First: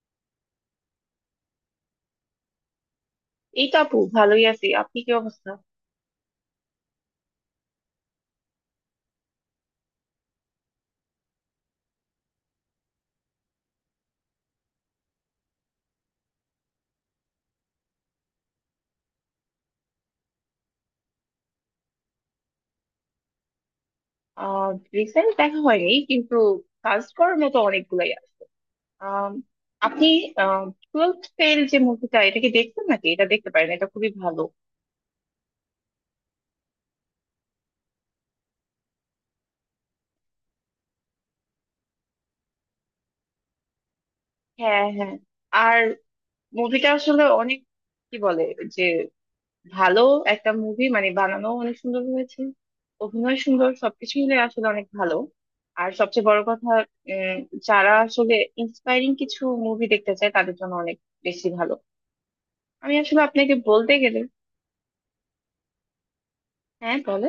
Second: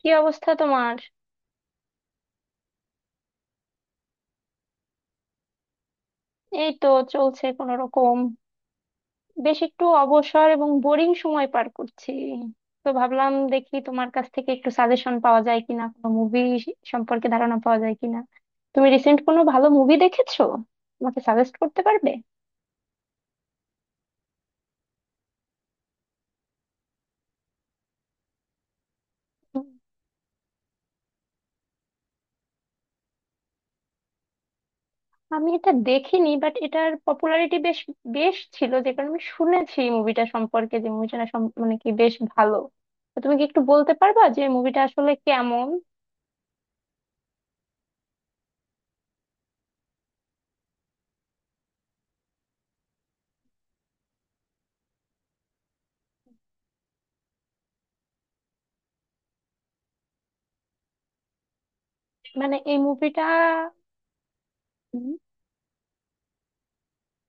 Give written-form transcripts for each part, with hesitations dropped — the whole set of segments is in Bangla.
কি অবস্থা তোমার? এই তো আপু, ভালোই আছি। আপনি কি অবস্থা? এই তো চলছে কোন রকম। বেশ একটু অবসর এবং বোরিং সময় পার করছি, তো ভাবলাম দেখি তোমার কাছ থেকে একটু সাজেশন পাওয়া যায় কিনা, কোনো মুভি সম্পর্কে ধারণা পাওয়া যায় কিনা। তুমি রিসেন্ট কোনো ভালো মুভি দেখেছো? আমাকে সাজেস্ট করতে পারবে? আহ রিসেন্ট দেখা হয়নি, কিন্তু কাজ করার মতো অনেকগুলাই আছে। আম, উম, আপনি টুয়েলভ ফেল যে মুভিটা, এটা কি দেখছেন নাকি? এটা দেখতে পারেন, এটা খুবই ভালো। আমি এটা দেখিনি, বাট এটার পপুলারিটি বেশ বেশ ছিল, যে কারণে আমি শুনেছি মুভিটা সম্পর্কে, যে মুভিটা মানে কি বেশ ভালো। তো তুমি কি একটু বলতে পারবা যে মুভিটা হ্যাঁ আসলে হ্যাঁ। কেমন? আর মুভিটা আসলে অনেক, কি বলে, যে ভালো একটা মুভি, মানে বানানো অনেক সুন্দর হয়েছে, অভিনয় সুন্দর, সবকিছু মিলে আসলে অনেক ভালো। আর সবচেয়ে বড় কথা, উম, যারা আসলে ইন্সপায়ারিং কিছু মুভি দেখতে চায় তাদের জন্য অনেক বেশি ভালো। মানে এই আমি আসলে মুভিটা, আপনাকে বলতে গেলে, হ্যাঁ বলে,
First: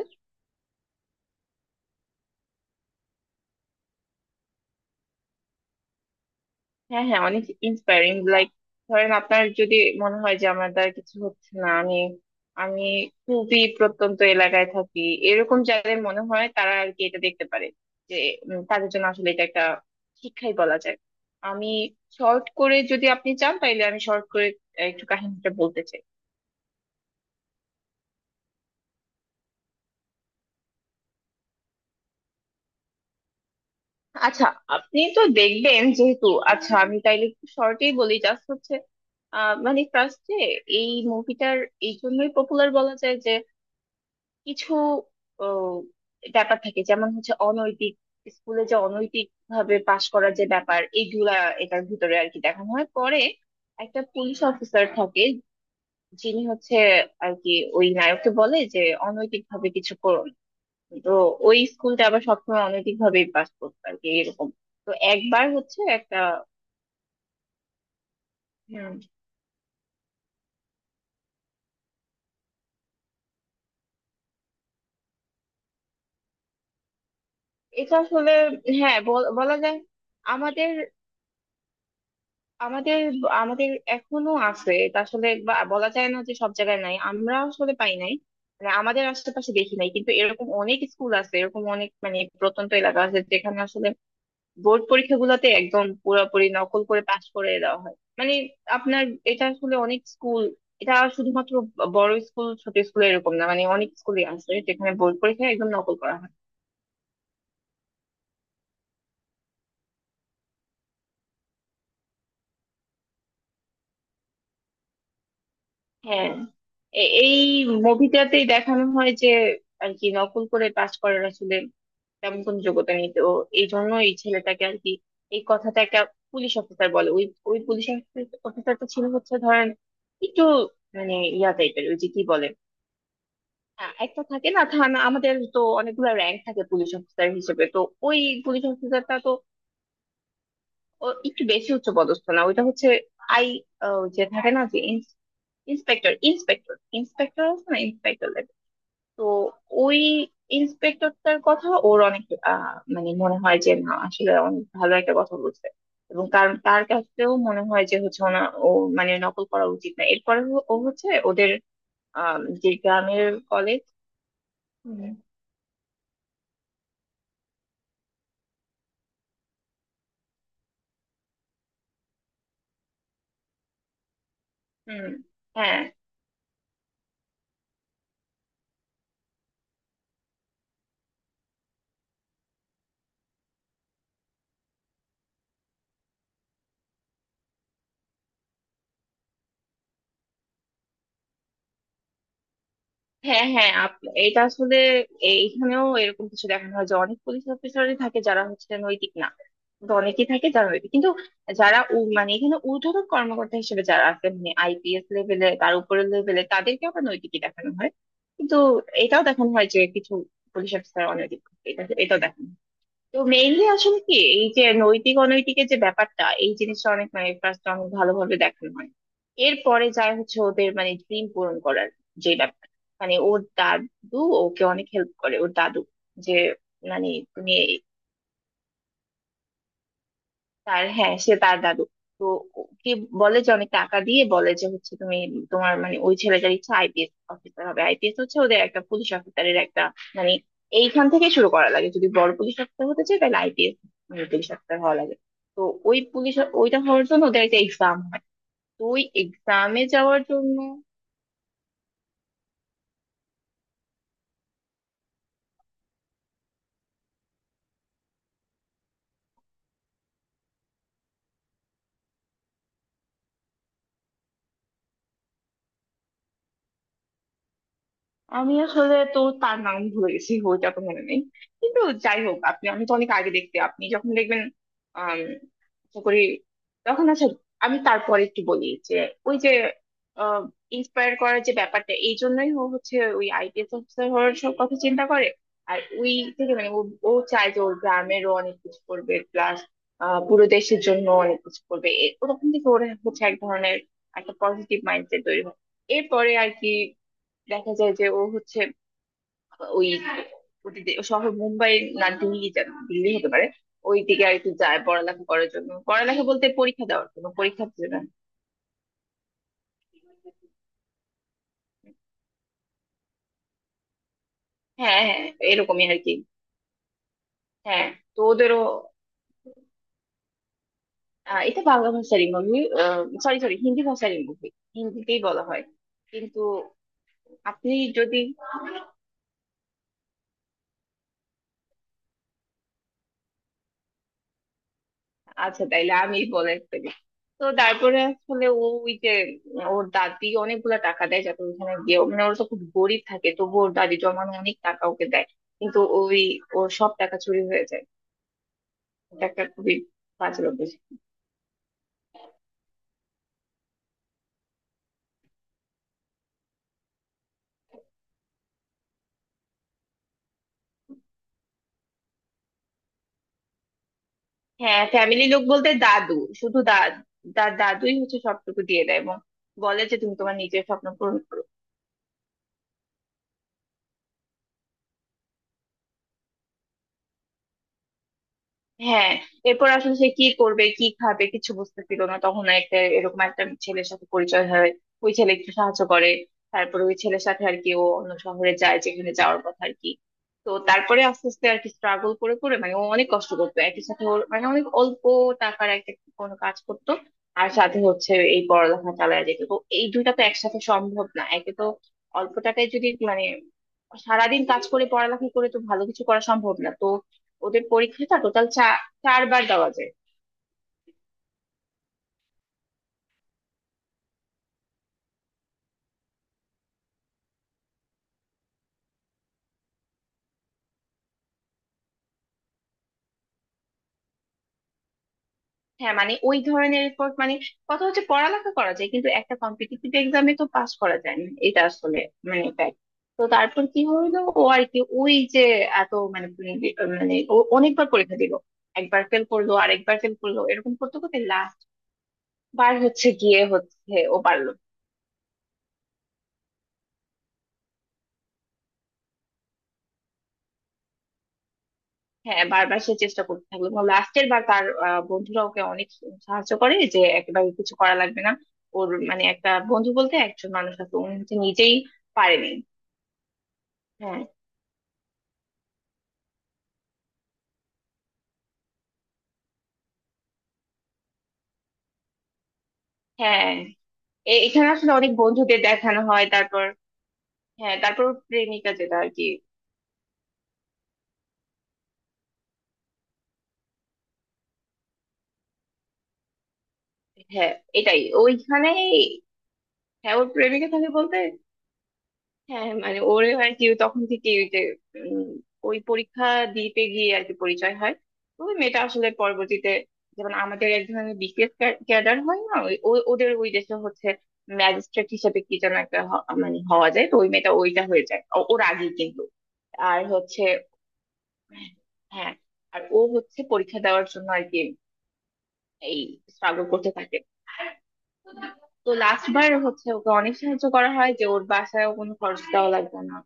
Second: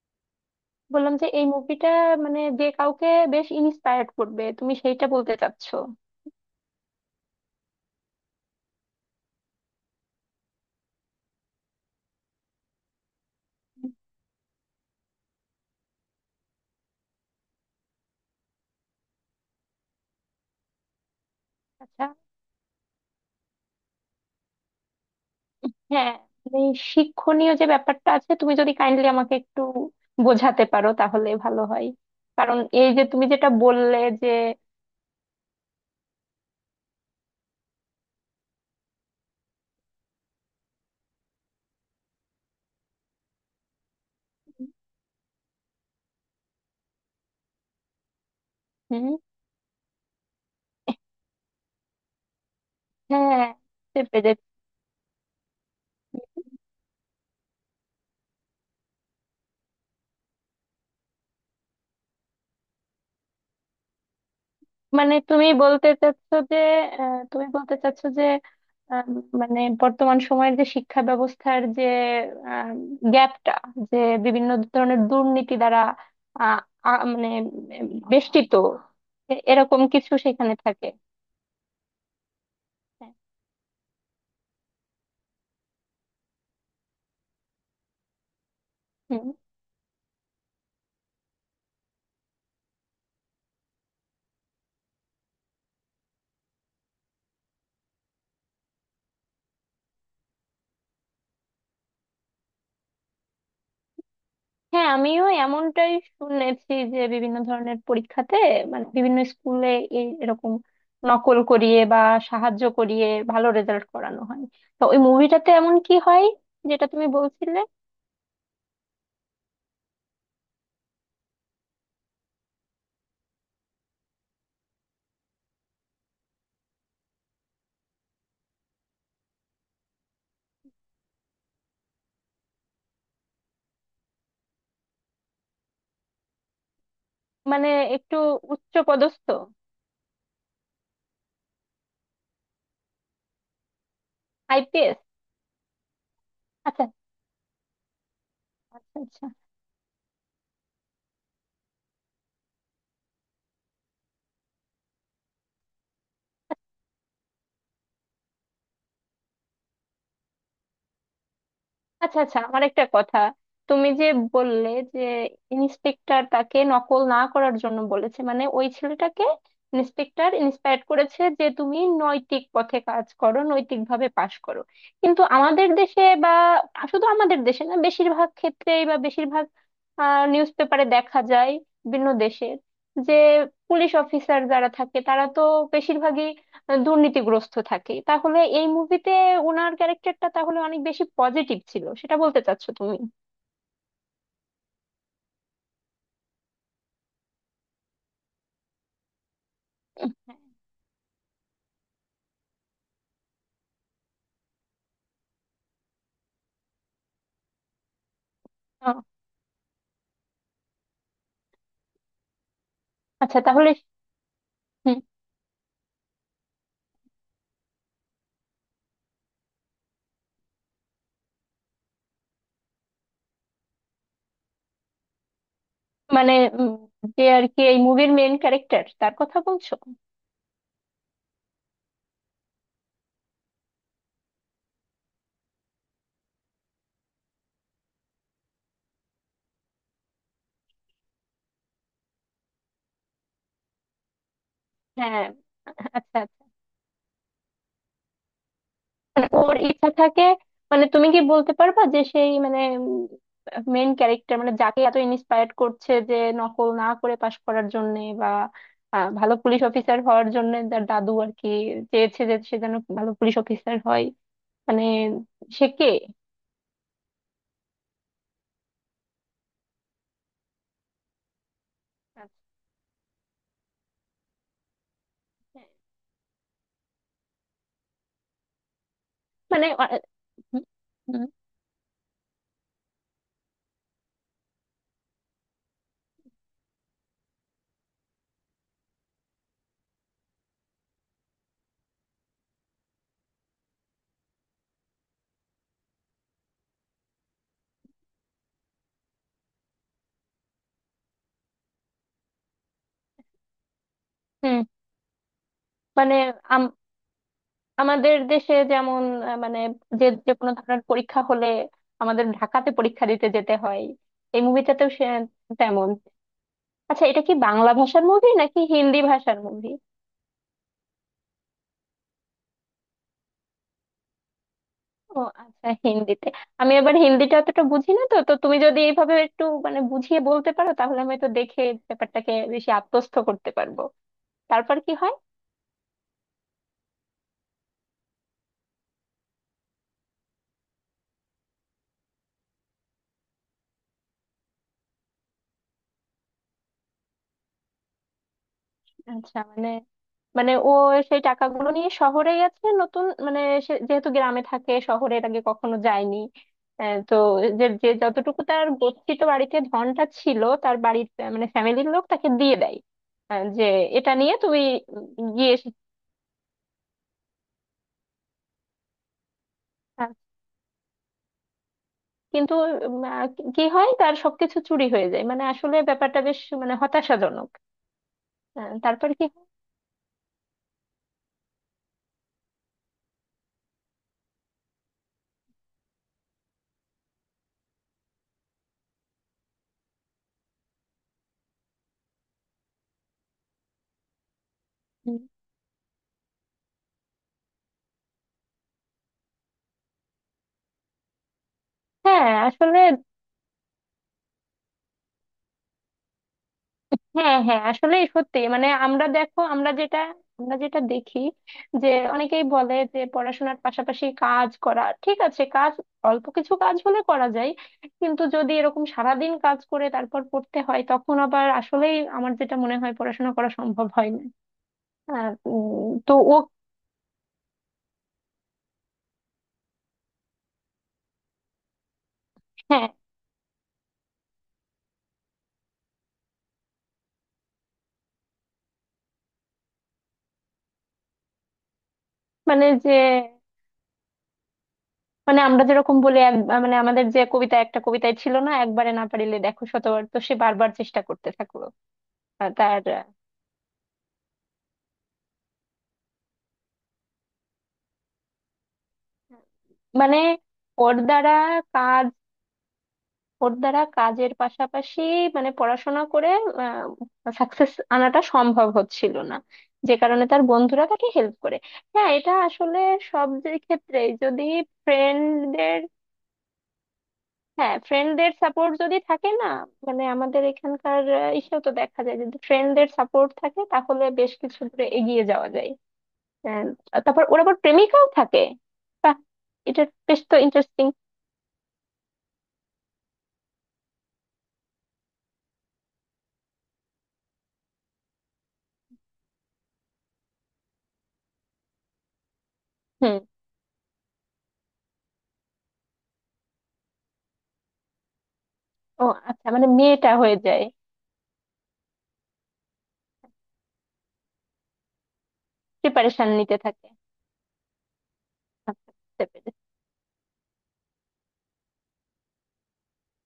বললাম যে এই মুভিটা মানে যে কাউকে বেশ ইন্সপায়ার্ড করবে, তুমি সেইটা বলতে চাচ্ছো? হ্যাঁ হ্যাঁ, অনেক ইন্সপায়ারিং। লাইক, ধরেন আপনার যদি মনে হয় যে আমার দ্বারা কিছু হচ্ছে না, আমি আমি খুবই প্রত্যন্ত এলাকায় থাকি, এরকম যাদের মনে হয় তারা আর কি এটা দেখতে পারে। যে তাদের জন্য আসলে এটা একটা শিক্ষাই বলা যায়। আমি আচ্ছা। শর্ট করে যদি আপনি চান তাইলে আমি শর্ট করে একটু কাহিনীটা বলতে চাই। হ্যাঁ, মানে এই শিক্ষণীয় যে ব্যাপারটা আছে, তুমি যদি কাইন্ডলি আমাকে একটু বোঝাতে পারো তাহলে ভালো হয়। কারণ এই যে তুমি যেটা বললে যে আচ্ছা, আপনি তো দেখবেন যেহেতু, আচ্ছা আমি তাইলে শর্টেই বলি। জাস্ট হচ্ছে, মানে ফার্স্টে এই মুভিটার এই জন্যই পপুলার বলা যায় যে কিছু ও, ব্যাপার থাকে, যেমন হচ্ছে অনৈতিক, স্কুলে যে হুম, অনৈতিক ভাবে পাশ করার যে ব্যাপার এইগুলা এটার ভিতরে আর কি দেখানো হয়। পরে হ্যাঁ, একটা চেপে যেত, পুলিশ অফিসার থাকে, যিনি হচ্ছে আর কি ওই নায়ককে বলে যে অনৈতিক ভাবে কিছু করো না। তো ওই স্কুলটা আবার সবসময় অনৈতিক ভাবেই পাস করতো আর কি, এরকম। তো মানে একবার তুমি হচ্ছে বলতে একটা, চাচ্ছো যে তুমি বলতে চাচ্ছো যে হুম, আহ, মানে বর্তমান সময়ের যে শিক্ষা ব্যবস্থার যে গ্যাপটা, যে বিভিন্ন ধরনের দুর্নীতি দ্বারা, আহ, মানে এটা আসলে বেষ্টিত, হ্যাঁ বলা যায়। এরকম কিছু সেখানে আমাদের থাকে। আমাদের আমাদের এখনো আছে, এটা আসলে বলা যায় না যে সব জায়গায় নাই, আমরা আসলে পাই নাই, মানে আমাদের হ্যাঁ। আশেপাশে দেখি নাই, কিন্তু এরকম অনেক স্কুল আছে, এরকম অনেক মানে প্রত্যন্ত এলাকা আছে যেখানে আসলে বোর্ড পরীক্ষাগুলোতে একদম পুরোপুরি নকল করে পাশ করে দেওয়া হয়। মানে আপনার এটা আসলে অনেক স্কুল, এটা শুধুমাত্র বড় স্কুল ছোট স্কুল এরকম না, মানে অনেক স্কুলে আছে হ্যাঁ, যেখানে বোর্ড আমিও পরীক্ষা একদম এমনটাই নকল করা হয়। শুনেছি, যে বিভিন্ন ধরনের পরীক্ষাতে, মানে বিভিন্ন স্কুলে এরকম নকল করিয়ে বা সাহায্য করিয়ে ভালো রেজাল্ট করানো হয়। তো ওই মুভিটাতে এমন কি হয় হ্যাঁ, যেটা তুমি এই বলছিলে? মুভিটাতেই দেখানো হয় যে আর কি নকল করে পাশ করার আসলে তেমন কোনো যোগ্যতা নেই, তো এই জন্য এই ছেলেটাকে আর কি এই কথাটা একটা পুলিশ অফিসার বলে। ওই, ওই পুলিশ অফিসারটা ছিল হচ্ছে ধরেন একটু মানে ইয়া টাইপের, ওই যে কি বলে, একটা থাকে না থানা, আমাদের তো অনেকগুলো র্যাঙ্ক থাকে পুলিশ অফিসার হিসেবে। মানে তো একটু ওই পুলিশ উচ্চ অফিসারটা পদস্থ? তো ও একটু বেশি উচ্চ পদস্থ না, ওইটা হচ্ছে আই ওই যে থাকে না যে আইপিএস? ইন্সপেক্টর ইন্সপেক্টর আচ্ছা। ইন্সপেক্টর আছে না, ইন্সপেক্টর লেভেল। আচ্ছা তো আচ্ছা। ওই ইন্সপেক্টরটার কথা ওর অনেক মানে মনে হয় যে না, আসলে অনেক ভালো একটা কথা বলছে, এবং তার তার কাছেও মনে হয় যে হচ্ছে ওনা, ও মানে নকল করা উচিত না। এরপরে ও ও হচ্ছে ওদের, আচ্ছা, আহ আচ্ছা, আমার যে একটা কথা, গ্রামের কলেজ। তুমি যে বললে যে হুম ইন্সপেক্টর তাকে নকল না করার জন্য বলেছে, মানে ওই ছেলেটাকে ইন্সপেক্টর ইন্সপায়ার করেছে যে তুমি নৈতিক পথে কাজ করো, নৈতিকভাবে পাশ করো। হুম, কিন্তু আমাদের হ্যাঁ দেশে বা শুধু আমাদের দেশে না, বেশিরভাগ ক্ষেত্রেই, বা বেশিরভাগ নিউজ পেপারে দেখা যায় বিভিন্ন দেশের যে পুলিশ অফিসার যারা থাকে তারা তো বেশিরভাগই দুর্নীতিগ্রস্ত থাকে। তাহলে এই মুভিতে ওনার ক্যারেক্টারটা তাহলে অনেক বেশি পজিটিভ ছিল, সেটা বলতে চাচ্ছো তুমি? হ্যাঁ হ্যাঁ। এটা আসলে এইখানেও এরকম কিছু দেখানো হয় যে অনেক পুলিশ অফিসারই থাকে যারা হচ্ছে নৈতিক না, কিন্তু অনেকেই হ্যাঁ। থাকে যারা নৈতিক, কিন্তু যারা মানে এখানে ঊর্ধ্বতন কর্মকর্তা হিসেবে যারা আছে, মানে আইপিএস লেভেলে, তার উপরের লেভেলে তাদেরকে আবার নৈতিকই দেখানো হয়। কিন্তু আহ, এটাও দেখানো হয় যে কিছু পুলিশ অফিসার অনৈতিক, এটাও দেখানো হয়। তো আচ্ছা মেইনলি তাহলে আসলে কি, এই যে হুম, নৈতিক অনৈতিকের যে ব্যাপারটা, এই জিনিসটা অনেক মানে ফার্স্ট অনেক ভালোভাবে দেখানো হয়। এরপরে যায় হচ্ছে ওদের মানে ড্রিম পূরণ করার যে ব্যাপার, মানে ওর দাদু ওকে অনেক হেল্প করে। ওর দাদু মানে যে উম, মানে যে আর তুমি কি এই মুভির মেইন ক্যারেক্টার, তার কথা বলছো? তার, হ্যাঁ সে তার দাদু, তো ওকে বলে যে অনেক টাকা দিয়ে, বলে যে হচ্ছে তুমি তোমার, মানে ওই ছেলেটার ইচ্ছা আইপিএস অফিসার হবে। আইপিএস হচ্ছে ওদের একটা পুলিশ অফিসারের একটা, মানে এইখান থেকে শুরু করা লাগে যদি বড় পুলিশ অফিসার হতে চায় তাহলে আইপিএস পুলিশ অফিসার হওয়া লাগে। হ্যাঁ। তো আচ্ছা ওই পুলিশ, আচ্ছা। ওইটা হওয়ার জন্য ওদের একটা এক্সাম হয়, তো ওই মানে ওর এক্সামে ইচ্ছা যাওয়ার থাকে, জন্য মানে তুমি কি বলতে পারবা যে সেই, মানে মেইন ক্যারেক্টার, মানে যাকে এত ইন্সপায়ার করছে যে নকল না করে পাশ করার জন্য বা ভালো পুলিশ অফিসার হওয়ার জন্য, তার দাদু আর কি চেয়েছে যে সে যেন ভালো পুলিশ অফিসার হয়। মানে সে কে? আমি আসলে তো তার নাম ভুলে গেছি, বইটা তো মনে নেই, কিন্তু যাই আচ্ছা। হোক আপনি, আমি তো অনেক আগে দেখতে, আপনি যখন দেখবেন, আম, আশা করি তখন। আচ্ছা, আমি তারপরে একটু বলি যে ওই যে মানে আ- ইন্সপায়ার হুম। করার যে ব্যাপারটা এই জন্যই ও হচ্ছে ওই আইপিএস অফিসার হওয়ার সব কথা চিন্তা করে, আর ওই থেকে মানে ও, ও চায় যে ওর গ্রামেরও অনেক কিছু করবে, প্লাস পুরো দেশের জন্য অনেক কিছু করবে, ওরকম থেকে ওর হচ্ছে এক ধরনের একটা পজিটিভ মাইন্ডসেট তৈরি হয়। এরপরে আর কি দেখা যায় যে ও হচ্ছে ওই, ওদের শহর মুম্বাই, না দিল্লি, যেন দিল্লি হতে পারে, ওই দিকে আর কি হুম, যায় পড়ালেখা করার জন্য, মানে পড়ালেখা বলতে আম- পরীক্ষা দেওয়ার জন্য, পরীক্ষা দিতে না। আমাদের দেশে যেমন মানে যে যে কোনো ধরনের পরীক্ষা হলে আমাদের ঢাকাতে পরীক্ষা দিতে যেতে হয়, এই মুভিটাতেও হ্যাঁ সে হ্যাঁ, এরকমই তেমন। আর কি। আচ্ছা, এটা কি বাংলা হ্যাঁ ভাষার তো মুভি নাকি ওদেরও হিন্দি ভাষার মুভি? এটা বাংলা ভাষারই মুভি, সরি সরি হিন্দি ভাষারই মুভি, ও হিন্দিতেই বলা হয়, আচ্ছা, হিন্দিতে। কিন্তু আমি আবার হিন্দিটা অতটা আপনি বুঝি না, তো যদি, তো তুমি যদি এইভাবে একটু মানে বুঝিয়ে বলতে পারো তাহলে আমি তো দেখে ব্যাপারটাকে বেশি আত্মস্থ করতে পারবো। তারপর কি হয়? আচ্ছা তাইলে আমি বলে ফেলি। তো তারপরে আসলে ও ওই যে, ওর দাদি অনেকগুলা টাকা দেয় যাতে ওখানে গিয়ে, মানে ওরা তো খুব গরিব থাকে, তবু ওর দাদি জমানো অনেক টাকা ওকে দেয়, কিন্তু ওই ওর সব টাকা চুরি হয়ে যায়। এটা আচ্ছা একটা মানে, খুবই বাজে মানে ও অভ্যাস। সেই টাকাগুলো নিয়ে শহরে গেছে, নতুন মানে, সে যেহেতু গ্রামে থাকে, শহরে এর আগে কখনো যায়নি। তো যে যে যতটুকু তার গচ্ছিত বাড়িতে ধনটা ছিল, তার বাড়ির মানে ফ্যামিলির লোক তাকে দিয়ে দেয়। যে এটা নিয়ে তুমি হ্যাঁ ফ্যামিলি উম লোক গিয়ে বলতে এসে- দাদু, শুধু দাদুই হচ্ছে সবটুকু দিয়ে দেয় এবং বলে যে আহ, তুমি তোমার নিজের স্বপ্ন পূরণ করো। কিন্তু উম, আহ, কি হয়, তার সবকিছু চুরি হয়ে যায়, মানে আসলে ব্যাপারটা বেশ মানে হতাশাজনক। তারপর হ্যাঁ কি হয়? এরপর আসলে সে কি করবে কি খাবে কিছু বুঝতে পারলো না, তখন একটা এরকম একটা ছেলের সাথে পরিচয় হয়, ওই ছেলে একটু সাহায্য করে। তারপরে ওই ছেলের সাথে আর কি ও অন্য শহরে যায় যেখানে যাওয়ার কথা আর কি। তো তারপরে আস্তে আস্তে আর কি স্ট্রাগল করে করে, মানে ও অনেক কষ্ট করতো, একই সাথে ওর মানে অনেক অল্প হুম। টাকার একটা কোনো কাজ করতো আর সাথে হচ্ছে এই পড়ালেখা চালায় যেত, তো এই দুইটা তো একসাথে সম্ভব না, একে তো হ্যাঁ অল্প টাকায়, আসলে, যদি মানে সারাদিন কাজ করে পড়ালেখা করে তো ভালো কিছু করা সম্ভব না। তো হ্যাঁ হ্যাঁ ওদের আসলে পরীক্ষাটা সত্যি টোটাল মানে আমরা, দেখো চারবার দেওয়া আমরা যায়। যেটা, আমরা যেটা দেখি যে অনেকেই বলে যে পড়াশোনার পাশাপাশি কাজ করা ঠিক আছে, কাজ অল্প কিছু কাজ হলে করা যায়, কিন্তু যদি এরকম সারাদিন কাজ করে তারপর পড়তে হয়, তখন আবার আসলেই আমার যেটা মনে হয়, পড়াশোনা করা সম্ভব হয় না। হ্যাঁ তো মানে ও ওই ধরনের রিপোর্ট, মানে কথা হচ্ছে পড়ালেখা করা যায় কিন্তু একটা কম্পিটিটিভ এক্সামে তো পাস করা যায় না, এটা আসলে মানে fact। হ্যাঁ, তো তারপর কি হইলো, ও আর কি ওই যে এত মানে, মানে ও অনেকবার পরীক্ষা দিল, একবার ফেল করলো আরেকবার ফেল করলো এরকম করতে করতে লাস্ট মানে বার যে, হচ্ছে গিয়ে হচ্ছে ও পারলো। মানে আমরা যেরকম বলি মানে আমাদের যে কবিতা, একটা কবিতায় ছিল না, একবারে না পারিলে দেখো শতবার, তো সে বারবার চেষ্টা করতে থাকলো। হ্যাঁ তার বারবার সে চেষ্টা করতে থাকলো, এবং লাস্টের বার তার বন্ধুরা ওকে অনেক সাহায্য করে যে একেবারে কিছু করা লাগবে না। ওর মানে একটা বন্ধু বলতে মানে একজন মানুষ ওর আছে, উনি হচ্ছে দ্বারা নিজেই কাজ, পারেনি। ওর দ্বারা হ্যাঁ কাজের পাশাপাশি, মানে পড়াশোনা করে সাকসেস আনাটা সম্ভব হচ্ছিল না, যে কারণে তার বন্ধুরা তাকে হেল্প করে। হ্যাঁ, এটা আসলে সব যে হ্যাঁ, ক্ষেত্রে যদি এখানে আসলে অনেক বন্ধুদের ফ্রেন্ডদের, দেখানো হয়, তারপর হ্যাঁ হ্যাঁ, তারপর ওর ফ্রেন্ডদের প্রেমিকা, সাপোর্ট যেটা যদি আর কি, থাকে না, মানে আমাদের এখানকার ইসেও তো দেখা যায় যদি ফ্রেন্ডদের সাপোর্ট থাকে তাহলে বেশ কিছু দূরে এগিয়ে যাওয়া যায়। তারপর ওর হ্যাঁ আবার এটাই প্রেমিকাও থাকে? ওইখানে, বাহ, এটা হ্যাঁ বেশ ওর তো প্রেমিকা ইন্টারেস্টিং। থাকে বলতে, হ্যাঁ মানে ওরে হয় কি ও তখন থেকে ওই যে উম, ওই পরীক্ষা দিতে গিয়ে আর কি পরিচয় হয়। তো ওই মেয়েটা আসলে পরবর্তীতে, যেমন আমাদের এক ধরনের বিসিএস ক্যাডার হয় না, ওদের ওই দেশে হচ্ছে ম্যাজিস্ট্রেট হিসেবে কি যেন একটা মানে হওয়া যায়, তো ওই মেয়েটা ওইটা হয়ে যায় ওর আগেই ও কিন্তু, আচ্ছা, মানে আর মেয়েটা হয়ে হচ্ছে, যায়? হ্যাঁ আর ও হচ্ছে পরীক্ষা দেওয়ার জন্য আর কি এই প্রিপারেশন নিতে স্ট্রাগল থাকে? করতে থাকে। আচ্ছা, তো বুঝতে লাস্ট বার পেরেছি। হচ্ছে ওকে অনেক সাহায্য করা হয় যে ওর বাসায় কোনো খরচ দেওয়া লাগবে না,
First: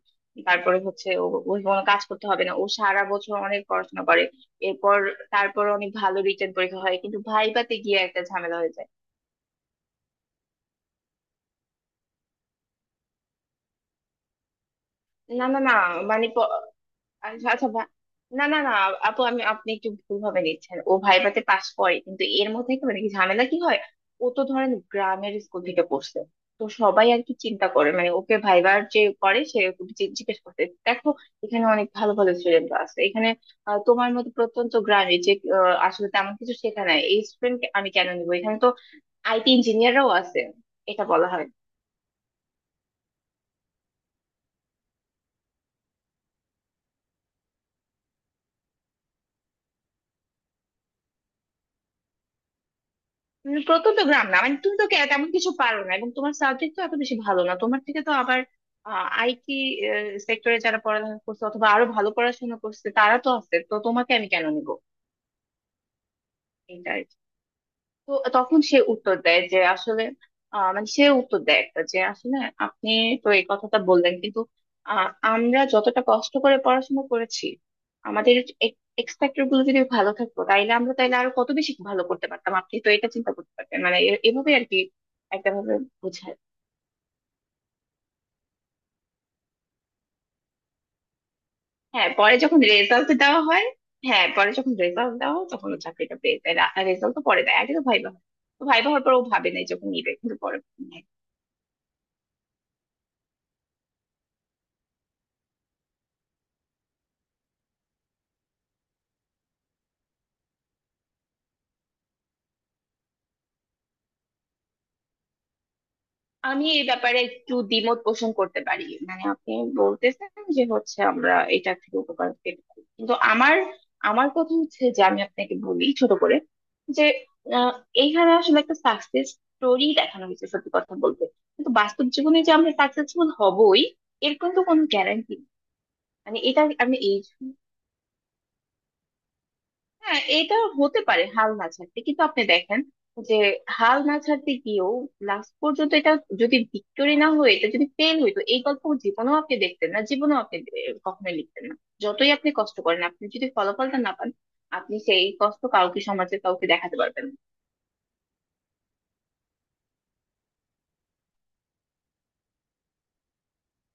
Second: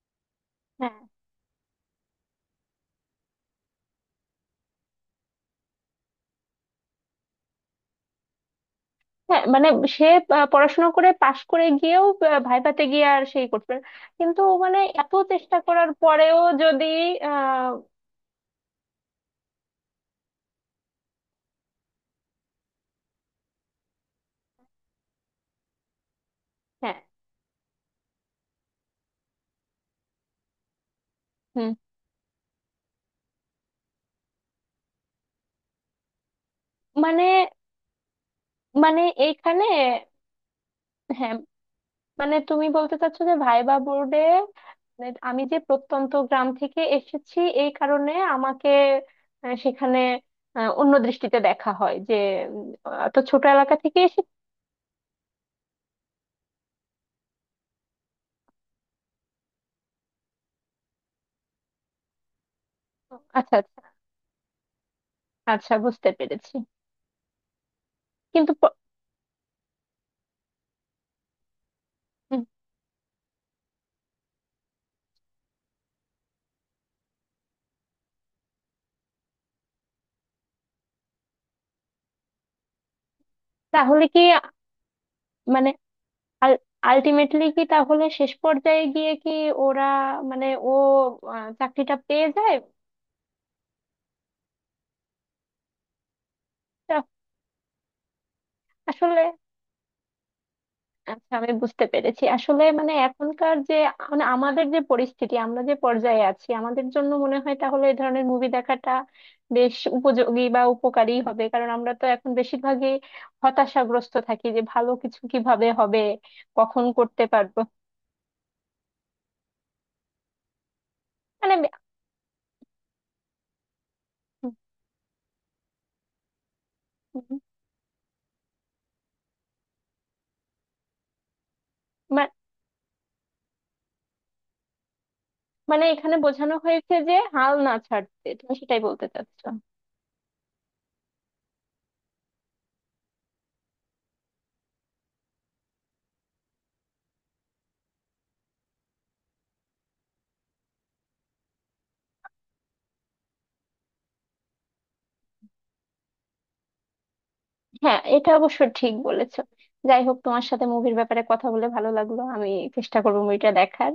তারপরে হ্যাঁ, হচ্ছে ও ওই কোনো কাজ করতে হবে না, ও সারা বছর অনেক পড়াশোনা করে, এরপর তারপর অনেক ভালো রিটেন পরীক্ষা হয় কিন্তু ভাইভাতে গিয়ে একটা ঝামেলা হয়ে যায়। হ্যাঁ, মানে সে পড়াশোনা করে পাশ করে গিয়েও ভাইভাতে গিয়ে আর সেই করতে পারে না। কিন্তু মানে এত না চেষ্টা না না, করার মানে পরেও প- যদি আচ্ছা আহ আচ্ছা না না না, আপু আমি, আপনি একটু ভুল ভাবে নিচ্ছেন, ও ভাইভাতে পাস করে, কিন্তু এর মধ্যে কি মানে কি ঝামেলা কি হয়, ও তো ধরেন গ্রামের স্কুল থেকে পড়ছে, তো হ্যাঁ সবাই আর কি চিন্তা করে মানে ওকে ভাইবার যে করে সে ওকে জিজ্ঞেস করতে দেখো এখানে হুম, অনেক ভালো ভালো স্টুডেন্ট আছে এখানে, আহ, তোমার মতো প্রত্যন্ত গ্রামে যে আহ, আসলে তেমন কিছু শেখা নাই এই মানে, স্টুডেন্ট আমি কেন নিবো, এখানে তো মানে আইটি এইখানে ইঞ্জিনিয়াররাও আছে, এটা বলা হ্যাঁ, হয়। মানে তুমি বলতে চাচ্ছো যে ভাইবা বোর্ডে আমি যে প্রত্যন্ত গ্রাম থেকে এসেছি, এই কারণে আমাকে সেখানে অন্য দৃষ্টিতে দেখা হয় যে উম, এত ছোট এলাকা থেকে প্রত্যন্ত গ্রাম এসেছি। না মানে তুমি তো তেমন কিছু পারো না এবং তোমার সাবজেক্ট তো এত বেশি ভালো না, তোমার থেকে তো আবার আইটি সেক্টরে যারা পড়াশোনা করছে অথবা আরো ভালো পড়াশোনা করছে তারা তো আচ্ছা আছে, তো আচ্ছা। তোমাকে আমি কেন নিব। আচ্ছা বুঝতে পেরেছি। তো কিন্তু তখন প- সে উত্তর দেয় যে আসলে মানে সে উত্তর দেয় একটা যে আসলে হুম, আপনি তো এই কথাটা বললেন, কিন্তু আহ, আমরা যতটা কষ্ট করে পড়াশোনা করেছি আমাদের এক্সপেক্টর গুলো যদি ভালো থাকতো তাইলে আমরা তাইলে আরো কত বেশি ভালো করতে পারতাম, আপনি তো এটা চিন্তা করতে পারতেন মানে তাহলে এভাবে আর কি একটা মানে ভাবে বোঝায়। আলটিমেটলি কি তাহলে শেষ পর্যায়ে গিয়ে কি ওরা, মানে ও চাকরিটা হ্যাঁ পেয়ে পরে যায়? যখন রেজাল্ট দেওয়া হয়, হ্যাঁ পরে যখন রেজাল্ট দেওয়া হয় তখন ও চাকরিটা পেয়ে যায়। তা রেজাল্ট তো পরে দেয়, আগে তো ভাইবা হয়, তো ভাইবা হওয়ার পর ও আসলে, ভাবে নাই যখন নিবে কিন্তু পরে। আচ্ছা আমি বুঝতে পেরেছি। আসলে মানে এখনকার যে, মানে আমাদের যে পরিস্থিতি, আমরা যে পর্যায়ে আছি, আমাদের জন্য মনে হয় তাহলে এই ধরনের মুভি দেখাটা বেশ উপযোগী বা উপকারী হবে, কারণ আমরা তো এখন বেশিরভাগই হতাশাগ্রস্ত থাকি যে ভালো কিছু কিভাবে হবে। আমি কখন এই ব্যাপারে করতে একটু পারবো? দ্বিমত পোষণ করতে পারি, মানে আপনি বলতেছেন যে হচ্ছে আমরা মানে এটা থেকে উপকার পেতে পারি, কিন্তু আমার, আমার কথা হচ্ছে যে আমি আপনাকে বলি ছোট করে যে হুম। আহ, এইখানে আসলে একটা সাকসেস স্টোরি দেখানো হয়েছে সত্যি কথা বলতে, কিন্তু বাস্তব মা- জীবনে যে আমরা সাকসেসফুল হবই এর কিন্তু কোনো গ্যারান্টি, মানে এখানে মানে বোঝানো এটা হয়েছে আমি যে এই, হাল না ছাড়তে, তুমি সেটাই বলতে চাচ্ছ? হ্যাঁ এটা হতে পারে হাল না ছাড়তে, কিন্তু আপনি দেখেন যে হাল না ছাড়তে গিয়েও লাস্ট পর্যন্ত এটা যদি ভিক্টোরি না হয়ে এটা যদি ফেল হইতো, এই গল্প জীবনেও আপনি দেখতেন না, জীবনেও আপনি কখনোই লিখতেন না। যতই আপনি কষ্ট করেন আপনি যদি ফলাফলটা না পান, আপনি সেই কষ্ট কাউকে সমাজে কাউকে দেখাতে পারবেন না। হ্যাঁ, এটা অবশ্য ঠিক বলেছো। যাই হোক, তোমার সাথে মুভির ব্যাপারে কথা বলে ভালো লাগলো। আমি চেষ্টা করবো মুভিটা দেখার।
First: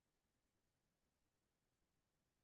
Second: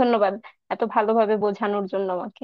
ধন্যবাদ এত ভালোভাবে বোঝানোর জন্য আমাকে।